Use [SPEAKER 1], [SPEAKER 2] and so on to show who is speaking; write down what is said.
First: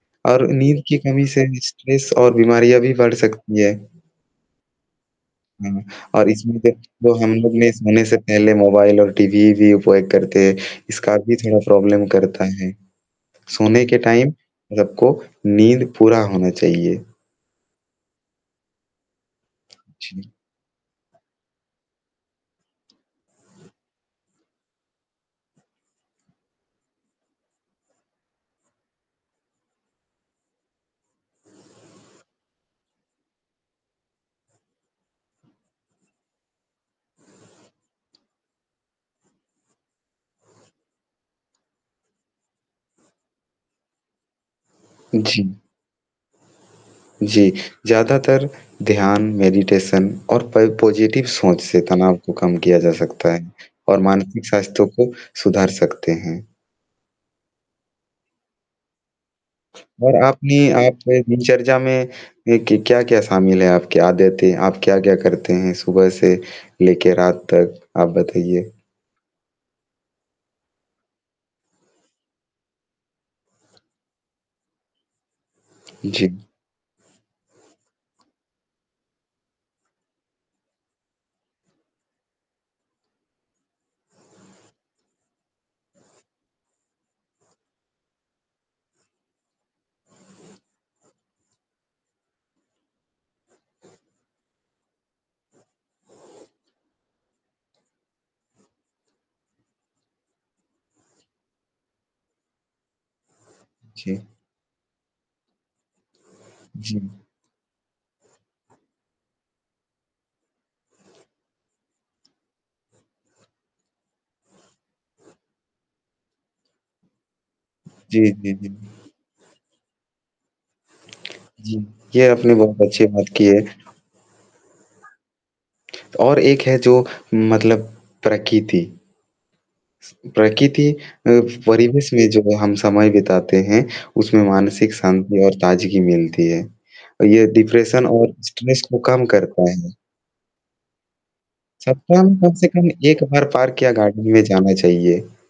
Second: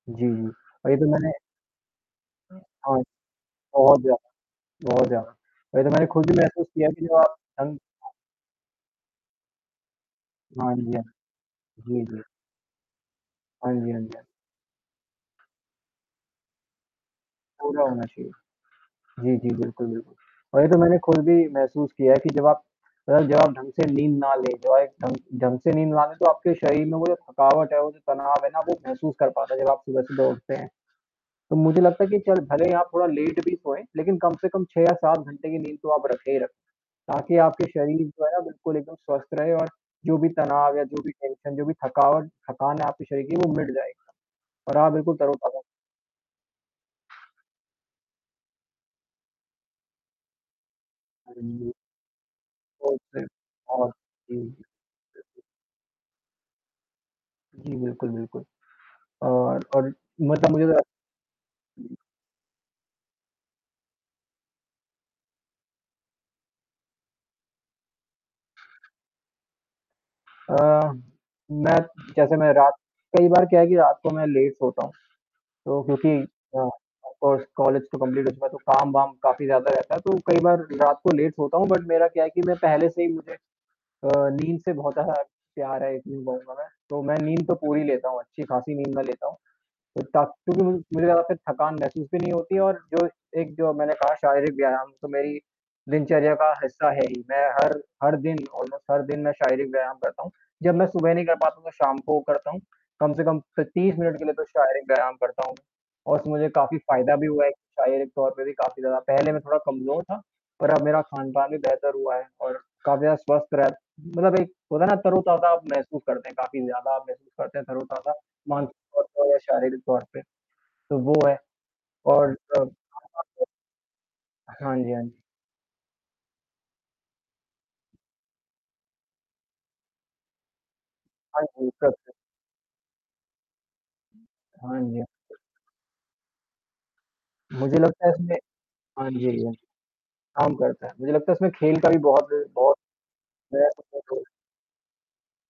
[SPEAKER 1] जी,
[SPEAKER 2] और
[SPEAKER 1] जी।
[SPEAKER 2] नींद
[SPEAKER 1] और
[SPEAKER 2] की
[SPEAKER 1] ये तो
[SPEAKER 2] कमी
[SPEAKER 1] मैंने
[SPEAKER 2] से स्ट्रेस और बीमारियाँ भी
[SPEAKER 1] हाँ,
[SPEAKER 2] बढ़ सकती हैं।
[SPEAKER 1] बहुत ज़्यादा, बहुत ज़्यादा।
[SPEAKER 2] हुँ,
[SPEAKER 1] वही तो मैंने
[SPEAKER 2] और
[SPEAKER 1] खुद ही
[SPEAKER 2] इसमें
[SPEAKER 1] महसूस
[SPEAKER 2] जब
[SPEAKER 1] किया कि
[SPEAKER 2] जो
[SPEAKER 1] जब
[SPEAKER 2] हम
[SPEAKER 1] आप
[SPEAKER 2] लोग
[SPEAKER 1] अं
[SPEAKER 2] सोने से पहले मोबाइल और टीवी भी उपयोग करते हैं,
[SPEAKER 1] हाँ जी, हाँ।
[SPEAKER 2] इसका भी थोड़ा
[SPEAKER 1] जी,
[SPEAKER 2] प्रॉब्लम
[SPEAKER 1] जी।
[SPEAKER 2] करता है।
[SPEAKER 1] हाँ
[SPEAKER 2] सोने
[SPEAKER 1] जी,
[SPEAKER 2] के
[SPEAKER 1] हाँ जी। हाँ।
[SPEAKER 2] टाइम सबको नींद पूरा होना चाहिए।
[SPEAKER 1] पूरा होना चाहिए। जी, जी। बिल्कुल, बिल्कुल,
[SPEAKER 2] जी।
[SPEAKER 1] और ये तो मैंने खुद भी महसूस किया है कि जब आप जब आप ढंग से नींद ना लें, जब आप एक ढंग ढंग से नींद लें, तो आपके शरीर में वो जो थकावट है, वो जो तनाव है ना, वो महसूस कर पाता है, जब आप सुबह-सुबह उठते हैं। तो मुझे लगता है कि चल, भले ही आप थोड़ा लेट भी सोएँ, लेकिन कम से कम 6 या 7 घंटे की नींद तो आप रखे ही रखें। ताकि आपके शरीर जो है, बिल्कुल एकदम स्वस्थ रहे और जो भी तनाव या जो भी टेंशन, जो भी थकावट, थकान है आपके शरीर की, वो मिट जाएगा। और आप बिल्कुल
[SPEAKER 2] जी।
[SPEAKER 1] तरोताज़ा
[SPEAKER 2] जी, ज़्यादातर ध्यान, मेडिटेशन और पै पॉज़िटिव
[SPEAKER 1] हाँ
[SPEAKER 2] सोच
[SPEAKER 1] जी।
[SPEAKER 2] से तनाव को कम किया जा
[SPEAKER 1] तो फिर
[SPEAKER 2] सकता है
[SPEAKER 1] और
[SPEAKER 2] और
[SPEAKER 1] जी,
[SPEAKER 2] मानसिक
[SPEAKER 1] जी।
[SPEAKER 2] स्वास्थ्य को सुधार सकते हैं।
[SPEAKER 1] जी, बिल्कुल, बिल्कुल। और और
[SPEAKER 2] और
[SPEAKER 1] मतलब,
[SPEAKER 2] आपने
[SPEAKER 1] मुझे तो आप
[SPEAKER 2] आप दिनचर्या में एक क्या-क्या शामिल है आपके आदतें? आप क्या-क्या करते हैं सुबह से लेके रात तक, आप बताइए?
[SPEAKER 1] अ, मैं जैसे मैं रात कई बार क्या है कि रात को मैं लेट सोता हूँ। तो क्योंकि
[SPEAKER 2] जी।
[SPEAKER 1] अ, ऑफ़ कोर्स कॉलेज तो कंप्लीट हो चुका है, तो काम-वाम काफ़ी ज़्यादा रहता है तो कई बार रात को लेट सोता हूँ, बट मेरा क्या है कि मैं पहले से ही, मुझे अ, नींद से बहुत ज़्यादा प्यार है, ये चीज कहुँगा मैं। तो मैं नींद तो पूरी लेता हूँ अच्छी-खासी नींद मैं लेता हूँ। तो थक क्योंकि मुझे मुझे ज़्यादा थकान महसूस भी नहीं होती और जो एक, जो मैंने कहा, शारीरिक व्यायाम, तो मेरी दिनचर्या का हिस्सा है ही। मैं हर हर दिन, ऑलमोस्ट हर दिन, मैं शारीरिक व्यायाम करता हूँ। जब मैं सुबह नहीं कर पाता हूँ, तो शाम को करता हूँ, कम से कम त 30 मिनट
[SPEAKER 2] जी।
[SPEAKER 1] के लिए तो शारीरिक व्यायाम करता हूँ, और उसमें मुझे काफ़ी
[SPEAKER 2] जी।
[SPEAKER 1] फ़ायदा भी हुआ है। शारीरिक तौर पे भी काफ़ी ज़्यादा, पहले मैं थोड़ा कमज़ोर था पर अब मेरा खान-पान भी बेहतर हुआ है और काफ़ी ज़्यादा स्वस्थ रह मतलब, एक होता है ना, तरोताज़ा महसूस करते हैं, काफ़ी ज़्यादा अब महसूस करते हैं, तरोताज़ा
[SPEAKER 2] जी, जी, जी।
[SPEAKER 1] मानसिक और शारीरिक तौर पे। तो वो हैं
[SPEAKER 2] जी, ये
[SPEAKER 1] और
[SPEAKER 2] आपने
[SPEAKER 1] सब
[SPEAKER 2] बहुत अच्छी बात की
[SPEAKER 1] [unintelligible]
[SPEAKER 2] है।
[SPEAKER 1] हाँ जी, हाँ जी।
[SPEAKER 2] और एक है, जो मतलब, प्रकिति स प्रकृति अ,
[SPEAKER 1] हाँ, बिल्कुल
[SPEAKER 2] परिवेश
[SPEAKER 1] है।
[SPEAKER 2] में जो हम समय बिताते हैं, उसमें
[SPEAKER 1] हाँ
[SPEAKER 2] मानसिक
[SPEAKER 1] जी, हाँ।
[SPEAKER 2] शांति और ताज़गी मिलती है। ये
[SPEAKER 1] मुझे
[SPEAKER 2] डिप्रेशन
[SPEAKER 1] लगता है
[SPEAKER 2] और
[SPEAKER 1] इसमें
[SPEAKER 2] स्ट्रेस को
[SPEAKER 1] हाँ जी,
[SPEAKER 2] कम
[SPEAKER 1] यही है।
[SPEAKER 2] करता है।
[SPEAKER 1] काम करता है। मुझे लगता है इसमें खेल का भी
[SPEAKER 2] सप्ताह
[SPEAKER 1] बहुत,
[SPEAKER 2] में कम से कम 1 बार पार्क या
[SPEAKER 1] बहुत [unintelligible]
[SPEAKER 2] गार्डन में जाना चाहिए।